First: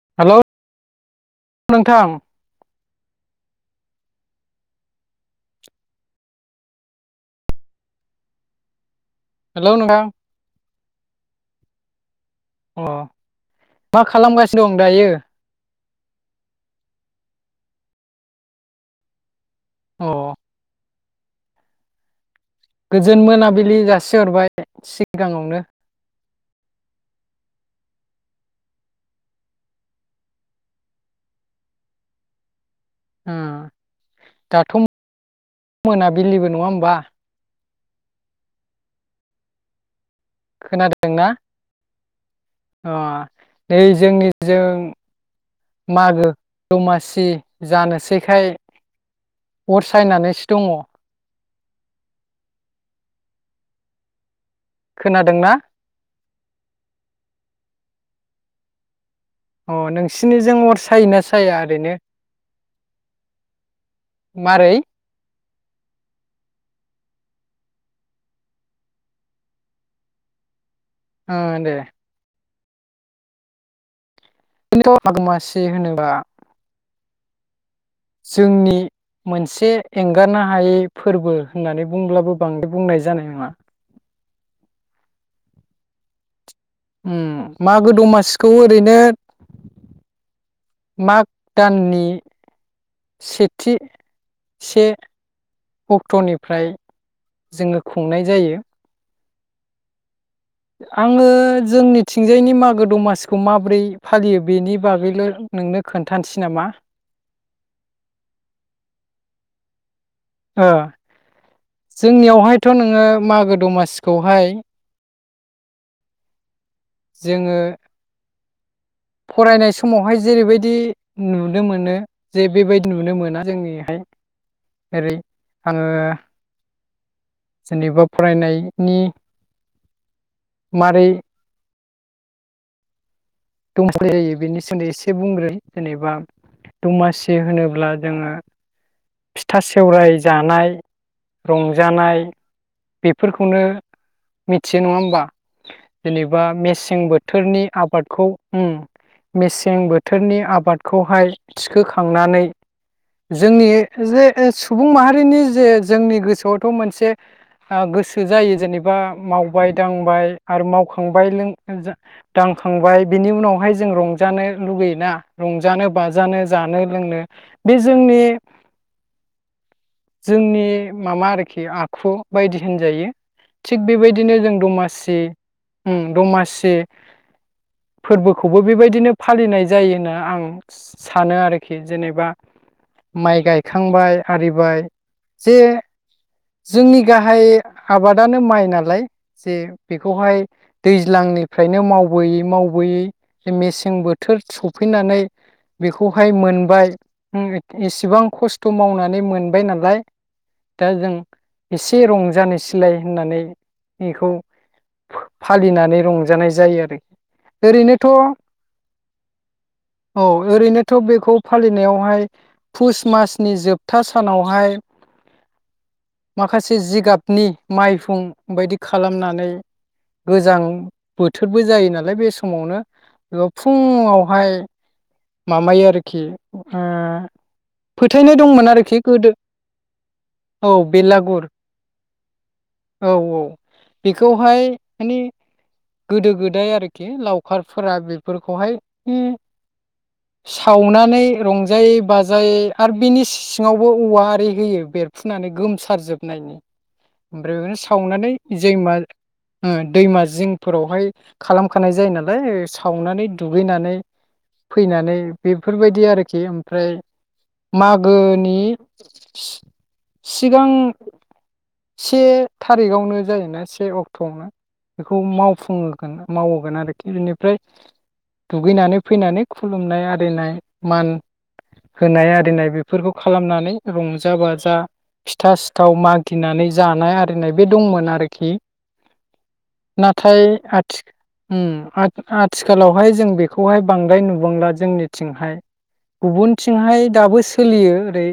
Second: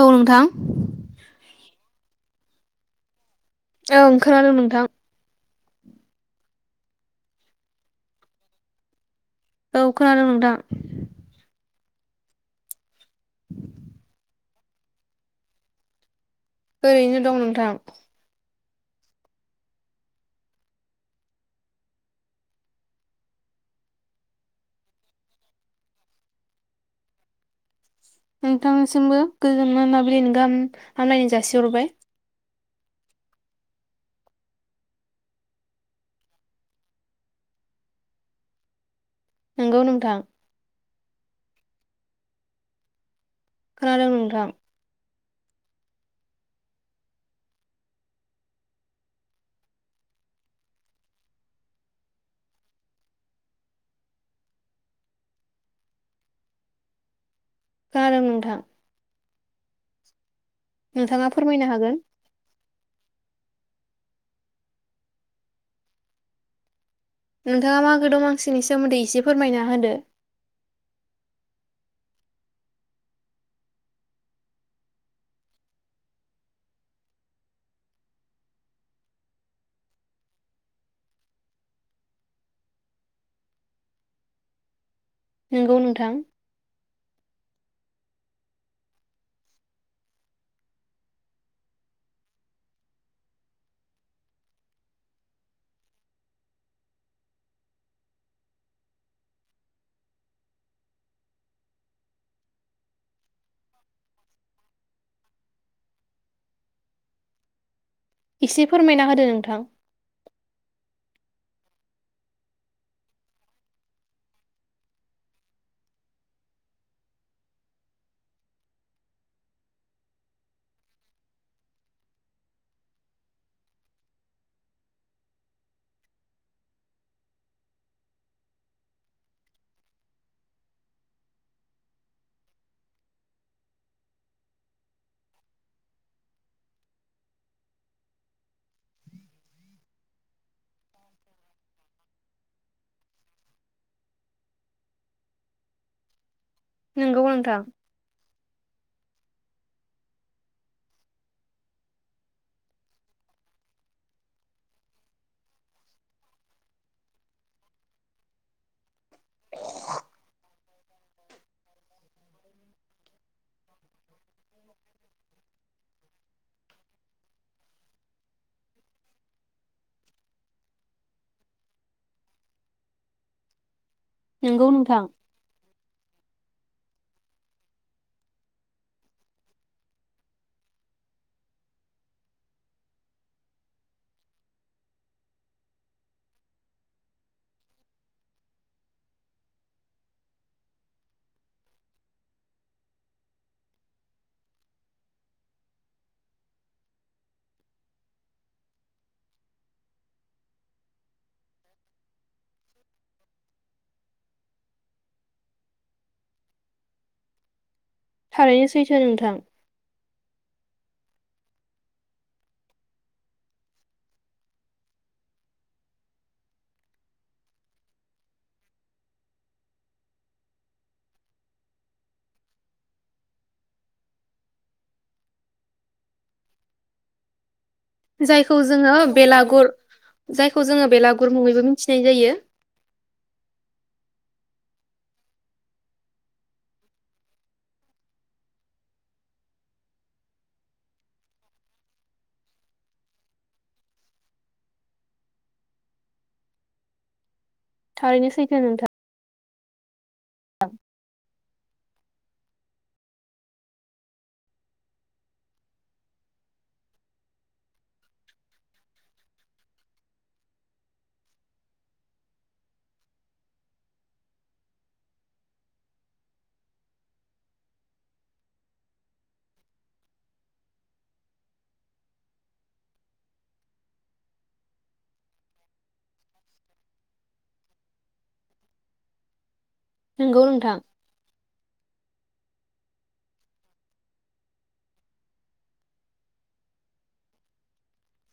औ हेलौ नोंथां। नोंथां ओं खोनादों नोंथां। हेलौ औ नोंथां खोनादोंं नोंथां। अ मा खालामगासि दं दायो? ओरैनो दं नोंथां। अ गोजोन मोनाबिलि जासिहरबाय सिगाङावनो। नोंथांसिमबो गोजोन मोनाबिलिनि गाहाम हामलायनाय जासिहरबाय। उम दाथ' [inaudible] मोनाबिलिबो नङा होमबा? नंगौ नोंथां। खोनादोंना? अ नै खोनादों जोंनि नोंथां जों मागो दमासि जानोसैखाय अर सायनानैसो दङ। खोनादोंना? खोनादों नोंथां। अ नोंसि थिनि जों अर सायोना नोंथाङा साया फोरमायनो हागोन ओरैनो? मारै? नोंथाङा मागो दमासिनि सोमोन्दै एसे फोरमायना होदो। ओ दे। [unintelligible] मासि होनोबा जोंनि मोनसे एंगारनो हायै फोरबो होननानै बुंब्लाबो बांद्राय बुंनाय जानाय नङा। नोंगौ नोंथां। उम मागो दमासिखौ ओरैनो माग दाननि सेथि से अक्ट'निफ्राय जोङो खुंनाय जायो आङो जोंनिथिंजायनि मागो दमासिखौ माब्रै फालियो बेनि बागैल' नोंनो खोन्थानोसै नामा? एसे फोरमायना होदो नोंथां। ओ जोंनियावहायथ' नोङो मागो दमासिखौहाय जोङो फरायनाय समावहाय जेरैबायदि नुनो मोनो जे बेबायदि नुनो मोना जोंनिहाय ओरै आङो जेनेबा फरायनायनि मारै [unintelligible] जायो बेनि सोमोन्दै एसे बुंग्रोन जेनेबा दमासि होनोब्ला जोङो फिथा सेवराइ जानाय रंजानाय बेफोरखौनो मिथियो नङा होमबा जेने बा मेसें नोंगौ नोंथां बोथोरनि आबादखौ उम मेसें बोथोरनि आबादखौहाय थिखोखांनानै जोंनि जे सुबुं माहारिनि जे जोंनि गोसोआवथ' मोनसे ओ गोसो जायो जेनेबा मावबाय दांबाय आरो मावखांबाय दांखांबाय बिनि उनावहाय जों रंजानो लुगैयोना रंजानो बाजानो जानो लोंनो बे जोंनि जोंनि माबा आरोखि आखु बायदि होनजायो। थिग बेबायदिनो जों नोंगौ नोंथां दमासि ओम दमासि फोरबोखौबो बेबायदिनो फालिनाय जायोनो आं सानो आरोखि जेनेबा माइ गाय खांबाय आरिबाय जे जोंनि गाहाय आबादानो माइ नालाय जे बेखौहाय दैज्लांनिफ्रायनो मावबोयै मावबोयै मेसें बोथोर सफैनानै बेखौहाय मोनबाय एसेबां खस थ' मावनानै मोनबाय नालाय दा जों एसे रंजानो सिलाय होननानै बेखौ फालिनानै रंजानाय जायो आरो। ओरैनोथ' थारैनो सैथो नोंथां। औ ओरैनोथ' बेखौ फालिनायावहाय पुस मास नि जोबथा सानावहाय माखासे जिगाबनि माइहुं बायदि खालामनानै गोजां बोथोरबो जायो नालाय बे समावनो बे फुङावहाय माबायो आरोखि ओ फोथायनाय जायखौ दंमोन जोङो आरोखि गोदो बेलागुर जायखौ औ जोङो बेलागुर मुङैबो मिथिनाय जायो औ औ बेखौहाय माने गोदो गोदाय आरोखि लावखारफोरा बेफोरखौहाय सावनानै रंजायै बाजायै आर बिनि सिङावबो औवा आरि होयो बेरफुनानै गोमसारजोबनायनि ओमफ्राय बिदिनो थारैनो सावनानै सैथो नोंथां जैमा ओ। दैमा जिंफोरावहाय खालामखानाय जायो नालाय सावनानै दुगैनानै फैनानै बेफोरबायदि आरोखि ओमफ्राय मागोनि सि-सिगां से थारिखआवनो जायोना से अक्ट'आवनो बेखौ मावफुंगोन मावगोन आरोखि बेनिफ्राय दुगैनानै फैनानै खुलुमनाय आरिनाय मान होनाय आरो आरिनाय बेफोरखौ खालामनानै रंजा बाजा फिथा सिथाव मागिनानै जानाय आरिनाय बे दंमोन आरोखि। नाथाय नोंगौ नोंथां आथि ओम आ आथिखालावहाय जों बेखौहाय बांद्राय नुबांला जोंनिथिंहाय गुबुनथिंहाय दाबो सोलियो ओरै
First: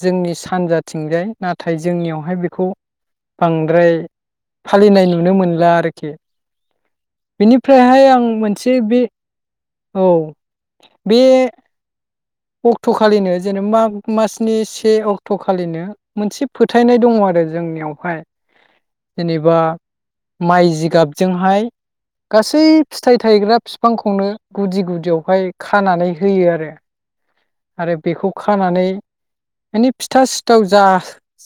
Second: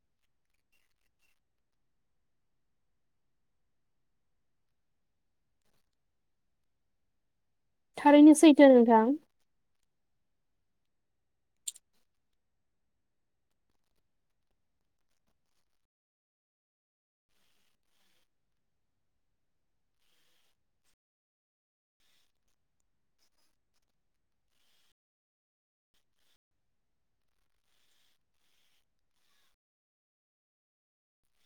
जोंनि सानजाथिंजाय नाथाय जोंनियावहाय बेखौ बांद्राय फालिनाय नुनो मोनला आरोखि। बेनिफ्रायहाय आं थारैनो सैथो मोनसे बे नोंथां औ। बे अक्ट'खालिनो जेनेबा माग मासनि से अक्ट'खालिनो मोनसे फोथायनाय दङ आरो जोंनियावहाय जेनेबा माइ जिगाबजोंहाय गासै फिथाइ थायग्रा फिफांखौनो गुदि गुदियावहाय खानानै होयो आरो। आरो बेखौ खानानै माने फिथा सिथाव जा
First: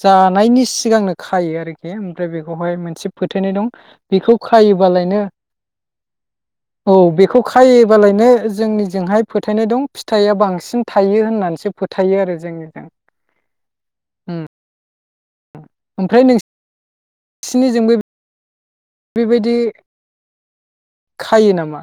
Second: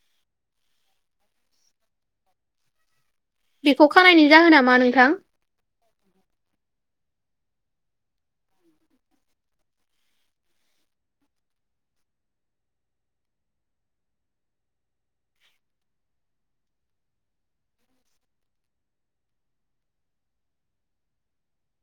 जानायनि सिगांनो खायो आरोखि ओमफ्राय बेखौहाय मोनसे फोथायनाय दं। खानायनि बेखौ जाहोना मा नोंथां? खायोबालायनो औ बेखौ खायोबालायनो जोंनि जोंहाय फोथायनाय दं फिथाइआ बांसिन थायो होननानैसो फोथायो आरो जोंनिजों ओम। ओमफ्राय नों सिनिजोंबो बेबायदि खायो नामा?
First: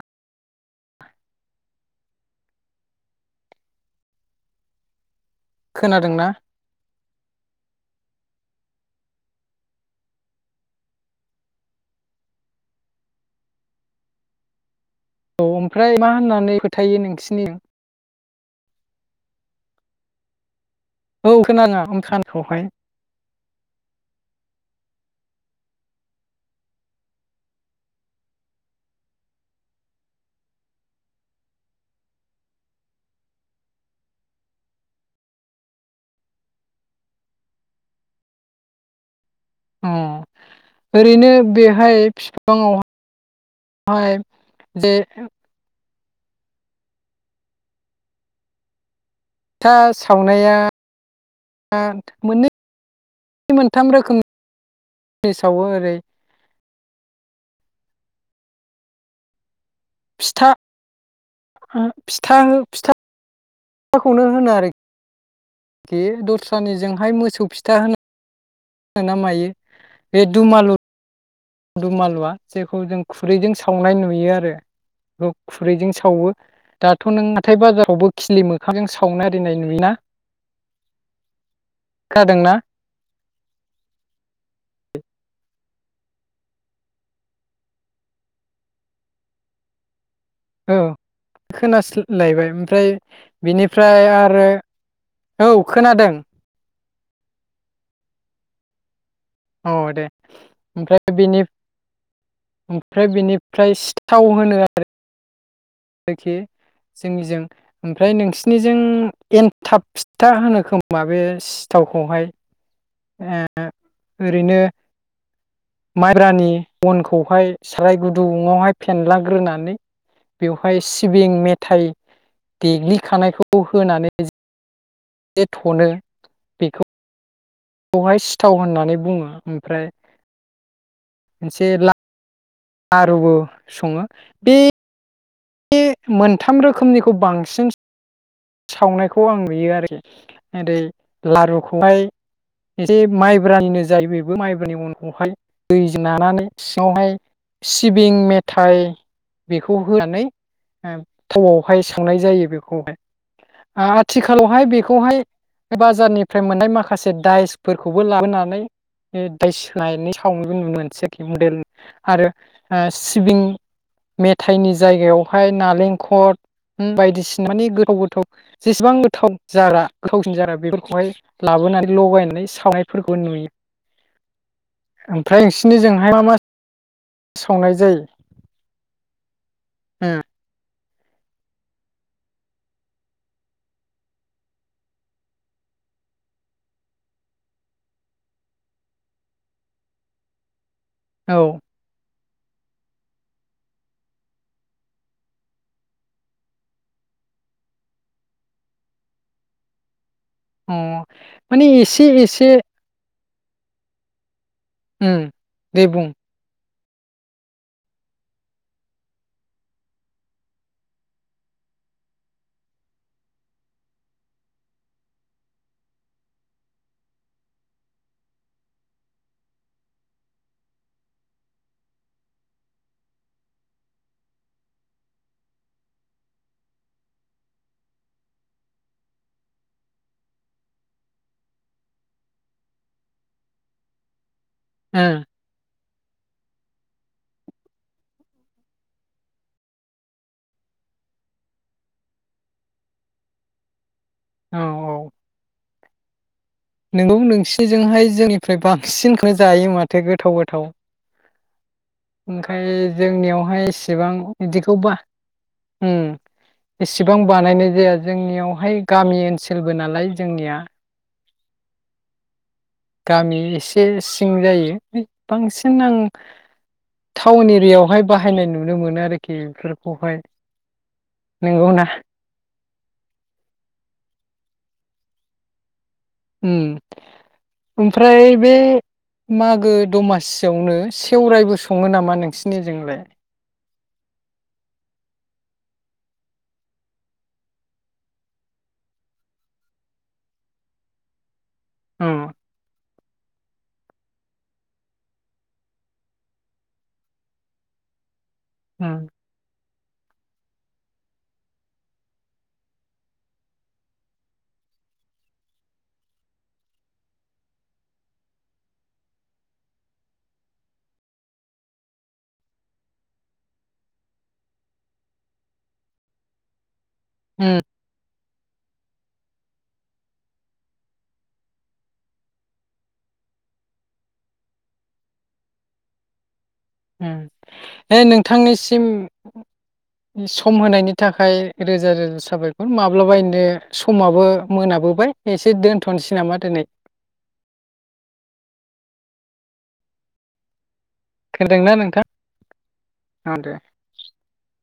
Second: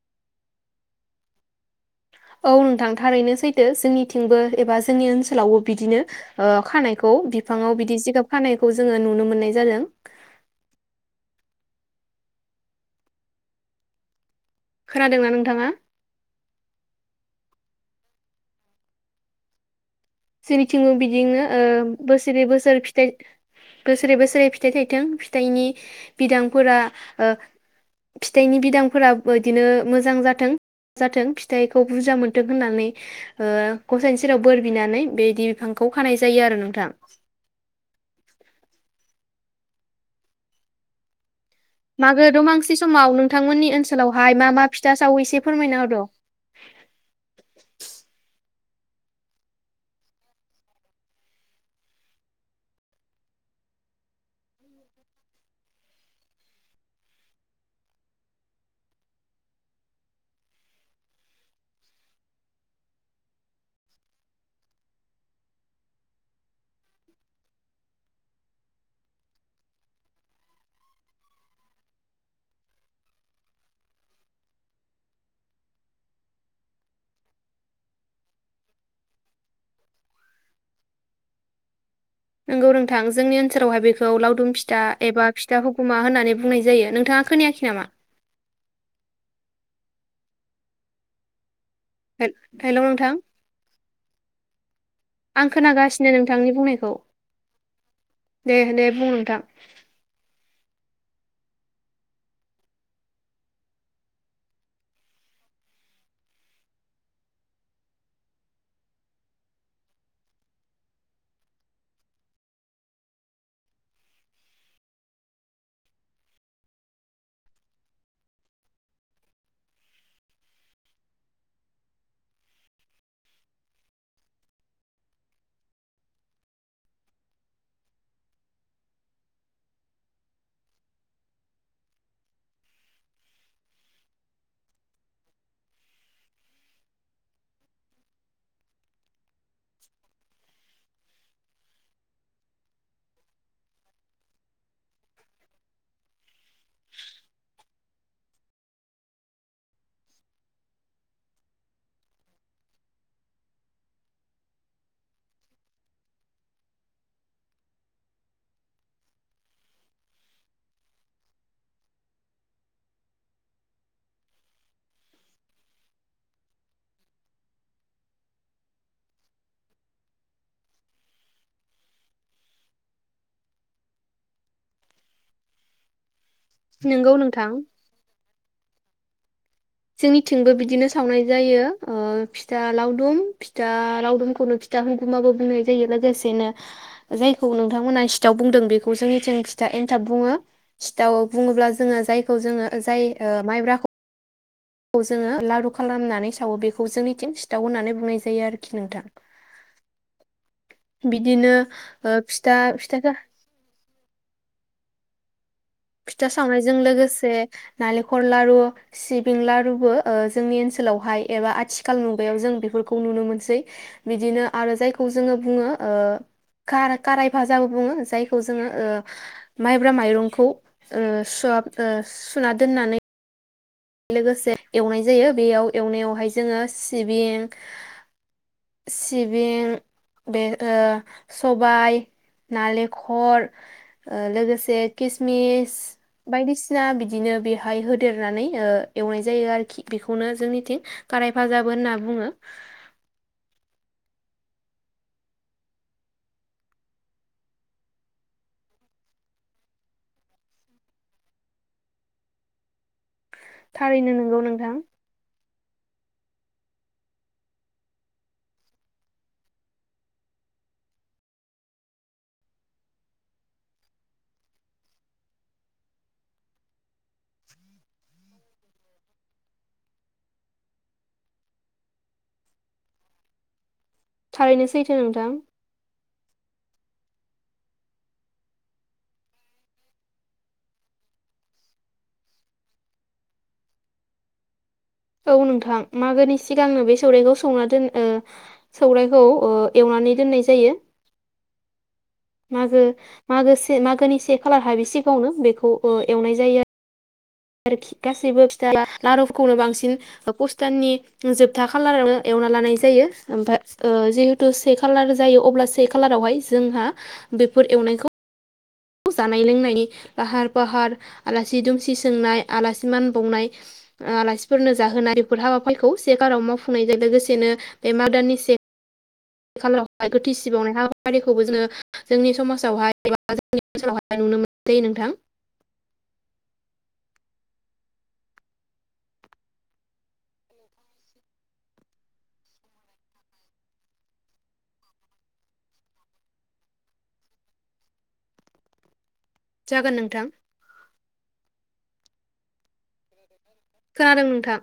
औ नोंथां थारैनो सैथो जोंनिथिंबो एबा जोंनि ओनसो लावबो बिदिनो खोनादोंना ओ खानाय खौ बिफाङाव बिदि जिगाब खानायखौ जोङो नुनो मोननाय जादों। खोनादोंना औ नोंथाङा? ओमफ्राय मा होननानै फोथायो नोंसि [unintelligible] सिरि थिंबो औ बिदिनो ओ खोनाङा बोसोरै ओंखानखौहाय बोसोर फिथाइ बोसोरै बोसोरै फिथाइ थाइथों थाइनि बिदांफोरा ओ फिथाइनि बिदांफोरा बिदिनो मोजां जाथों जाथों फिथाइखौ बुरजा मोनथों होननानै ओ गसाइनि सेराव बोर बिनानै बेदि बिफांखौ खानाय जायो आरो नोंथा। अ ओरैनो बेहाय मागो दमांसि बिफाङावहाय समाव नोंथांमोननि ओनसोलावहाय मा मा जे फिथा साव एसे फोरमायना होद था सावनाया मोननै मोन मोनथाम रोखोमनि सावो ओरै फिथा फिथा फिथाखौनो होनो आरोखि बे दस्रानिजोंहाय मोसौ फिथा होनो ना मायो बे दुमालु दुम आालुआ जेखौ जों खुरैजों सावनाय नुयो आरो बेखौ खुरैजों सावो दाथ नों हाथाय बाजारावबो खिलि मोखांजों सावनाय आरिनाय नुयोना। खोनादोंना नोंगौ नोंथां जोंनि ओनसोलावहाय बेखौ लावदुम फिथा एबा फिथा हु खमा होननानै बुंनाय जायो नोंथाङा खोनायाखै नामा। औ। खोनासलायबाय हेल' ओमफ्राय नोंथां बिनिफ्राय आरो आं औ खोनागासिनो खोनादों। नोंथांनि बुंनायखौ दे दे बुं। नोंथां औ दे ओमफ्राय बेनि ओमफ्राय बेनिफ्राय सिथाव होनो आरो। रोखि जोंनिजों ओमफ्राय नोंसिनिजों एनथाब फिथा होनो खोमा बे सिथावखौहाय ओ ओरैनो माइब्रानि अनखौहाय साराय गुदुुङावहाय फेनलाग्रोनानै बेवहाय सिबिं मेथाइ देग्लिखानायखौ होनानै जे थनो बेखौ खौहाय सिथाव होननानै बुङो ओमफ्राय मोनसे ला आरुबो सङो बे बे मोनथाम रोखोमनिखौ बांसिन सावनायखौ आं नुयो आरोखि ओरै लारुखौहाय एसे माइब्रानिनो जायो बेबो माइब्रानि उनखौहाय दै नानानै सिङावहाय सिबिं मेथाइ बेखौ होनानै थाआवहाय सावनाय जायो बेखौहाय आथिखालावहाय बेखौहाय बाजारनिफ्राय मोननाय माखासे दायसफोरखौबो लाबोनानै दायस होननानै साव मोनसै आरोखि मडेल आरो ओ सिबिं मेथाइनि जायगायाव फ्राय नालेंखद बायदिसिना मानि गोथाव गोथाव जेसेबां गोथाव जाग्रा गोथावसिन जाग्रा बेफोरखौहाय लाबोनानै लगायनानै सावनायफोरखौ नुयो ओमफ्राय नोंसिनि जोंहाय मा मा। नोंगौ नोंथां। संनाय जायो? जोंनि ओ थिथिंबो बिदिनोस सावनाय जायो फिथा लावदुम फिथा लावदुमखौनो फिथा हुगुमाबो बुंनाय जायो लोगोसेनो जायखौ नोंथांमोना सिथाव बुंदों बेखौ जोंनिथिं फिथा एनथाब बुङो सिथाव बुङोब्ला जोङो जाय खौ जोङो जाय माइब्राखौ खौ जोङो लारु खालामनानै सावो बेखौ जोंनिथिं सिथाव होननानै बुंनाय जायो आरोखि नोंथां। औ अ बिदिनो माने एसे ओ एसे फिथा फिथाखो। उम। देबुं। जों लोगोसे नालेंखर लारु सिबिं लारुबो ओ जोंनि ओनसोलावहाय एबा आथिखाल मुगायाव जों बेफोरखौ नुनो मोनसै बिदिनो आरो जायखौ जोङो बुङो ओ खार खाराय भाजाबो बुङो जायखौ जोङो ओ माइब्रा माइरंखौ ओ सुहाब ओ सुना दोननानै लोगोसे एवनाय जायो बेयाव एवनायावहाय जोङो सिबिं सिबिं बे ओ सबाय नालेंखर ओ लोगोस से ओ खिसमिस बायदिसिना बिदिनो बेहाय होदेरनानै ओ एवनाय जायो आरोखि बेखौनो जोंनिथिं खारायफाजाबो होनना बुङो औ औ। नोंगौ नोंसिजोंहाय जोंनिफ्राय बांसिनखौनो जायो माथो गोथाव गोथाव ओंखाय जोंनियावहाय थारैनो इसेबां नोंगौ नोंथां बिदिखौ बा उम एसेबां बानायनाय जाया जोंनियावहाय गामि ओनसोलबो नालाय जोंनिया। गामि एसे सिं जायो बांसिन आं टाउन एरियावहाय बा हायनाय नुनो मोनो आरखि बेफोरखौहाय नंगौना? थारैनो सैथो नोंथां। उम ओमफ्राय बे मागो दमासियावनो सेवराइबो सङो नामा नोंसिनिजोंलाय? औ नोंथां मागोनि सिगांनो बे सौराइखौ सौना दोन ओ सौराइखौ ओ एवनानै दोननाय जायो। उम मागो मागो से मागोनि से खालार हाबि सिगाङावनो बेखौ एवनाय जायो आरोखि गास सिबो फिथा उम लारुखौनो बांसि न अ पुष दाननि जोबथा खालारावनो एवना लानाय जायो ओमफाय ओ जिहेतु से खालार जायो अब्ला से खालारावहाय जोंहा बेफोर एवनायखौ जानाय लोंनायनि लाहार फाहार आलासि दुमसि सोंनाय आलासि मान बावनाय आलासिफोरनो जाहोनाय बेफोर हाबाफारिफोरखौ से खालाराव मावफुं नायजों लोगोसेनो उम बे [unintelligible] से खालारावहाय [inaudible] जायो नोंथां। उम नोंथांनिसिम सम होनायनि थाखाय रोजा रोजा साबायखर माब्लाबायैनो समाबो मोनाबोबाय एसे दोनथ'नोसै नामा दिनै जागोन नोंथां। खोनादोंना नोंथां औ दे खोनादों नोंथां।